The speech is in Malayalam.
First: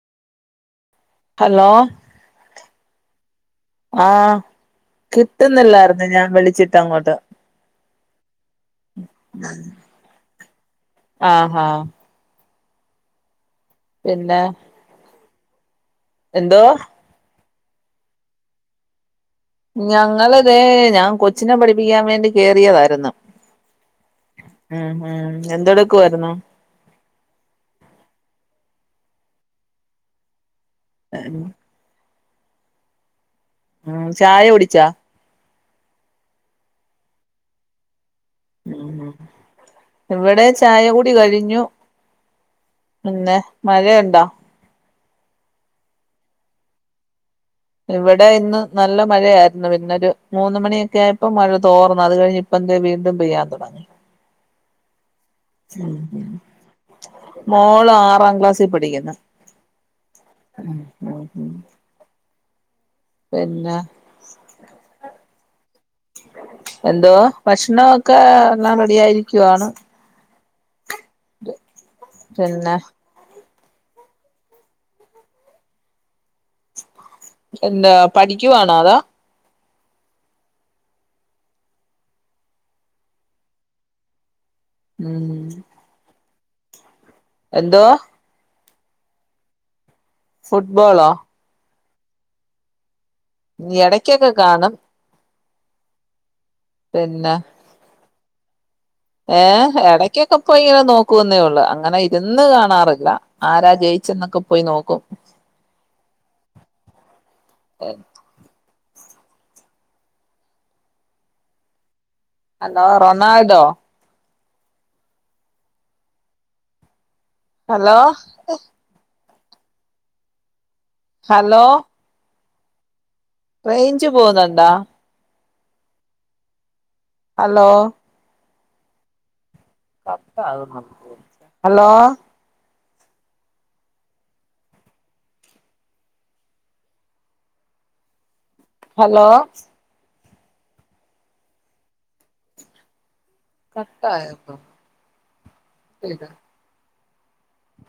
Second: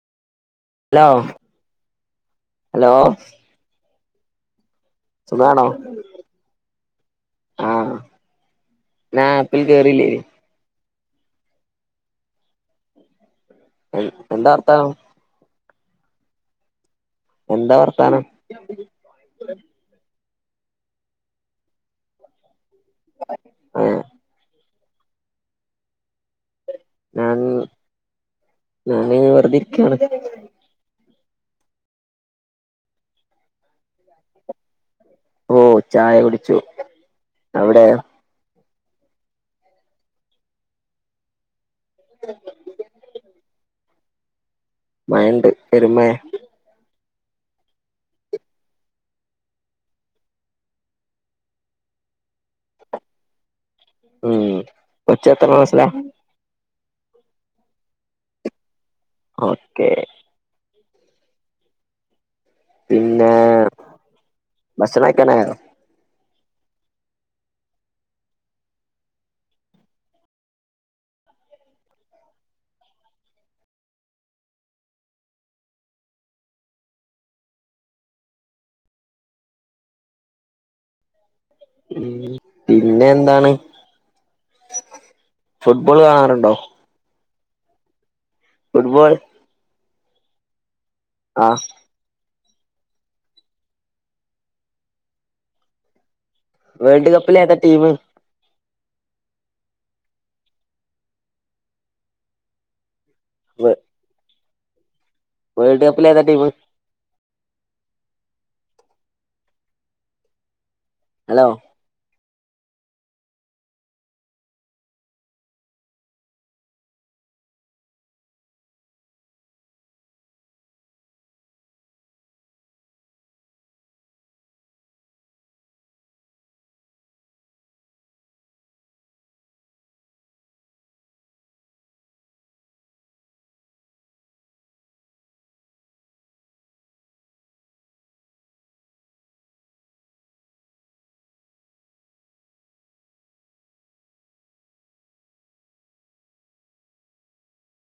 ഹലോ ഹലോ ഹലോ ആഹ്. സുഖാണോ കിട്ടുന്നില്ലായിരുന്നു ഞാൻ വിളിച്ചിട്ട് അങ്ങോട്ട്. ആഹ് ഞാൻ ആപ്പിൽ കേറിയില്ലെടി ആഹ് ഹാ പിന്നെ എന്താ വാർത്താനം. എന്തോ? എന്താ വർത്താനം? ഞങ്ങള് ദെ ഞാൻ കൊച്ചിനെ പഠിപ്പിക്കാൻ വേണ്ടി കേയറിയതായിരുന്നു. ആഹ് ഉം ഉം എന്തെടുക്കായിരുന്നു. ഞാന് ഞാന് വെറുതെ ഇരിക്കയാണ്. [inaudible] ഉം ചായ കുടിച്ചാ? ഓ ചായ കുടിച്ചു അവിടെയോ? ഉം ഉം ഇവിടെ ചായ കുടി കഴിഞ്ഞു. പിന്നെ മഴ ഉണ്ടോ? മയണ്ട് പെരുംമയ ഇവിടെ ഇന്ന് നല്ല മഴയായിരുന്നു പിന്നെ ഒരു മൂന്ന് മണിയൊക്കെ ആയപ്പോ മഴ തോർന്നു അത് കഴിഞ്ഞി ഇപ്പം ദെ വീണ്ടും പെയ്യാൻ തൊടങ്ങി. ഉം കൊച്ച് എത്ര? മോള് ആറാം ക്ലാസ്സിൽ പഠിക്ക്ന്ന്. ഓക്കേ. ഉം ഉം ഉം. പിന്നെ. ഭക്ഷണം കഴിക്കാനായോ എന്തോ ഭക്ഷണൊക്കെ എല്ലാം റെഡി ആയിരിക്കുവാണ്. പിന്നെ എന്താ പഠിക്കുവവാണോ അതോ പിന്നെ എന്താണ് ഉം ഫുട്ബോൾ കാണാറുണ്ടോ എന്തോ ഫുട്ബോള് ഫുട്ബോളോ ആഹ് എടയ്ക്കൊക്കെ കാണും വേൾഡ് പിന്നെ കപ്പില് ഏതാ ടീം ഏഹ് എടക്കൊക്കെ പോയി നോക്കുവെന്നേ ഉള്ളൂ അങ്ങനെ ഇരുന്ന് കാണാറില്ല ആരാ ജയിച്ചെന്നൊക്കെ പോയി നോക്കും വേൾഡ് കപ്പില്ലേതാ ടീമ് ഏഹ് hello hello Ronaldo hello hello range പോവുന്നുണ്ടോ ഹലോ കട്ടാവുന്നുണ്ട് [unintelligible] ഹലോ ഹലോ കട്ടായോപ്പം [unintelligible]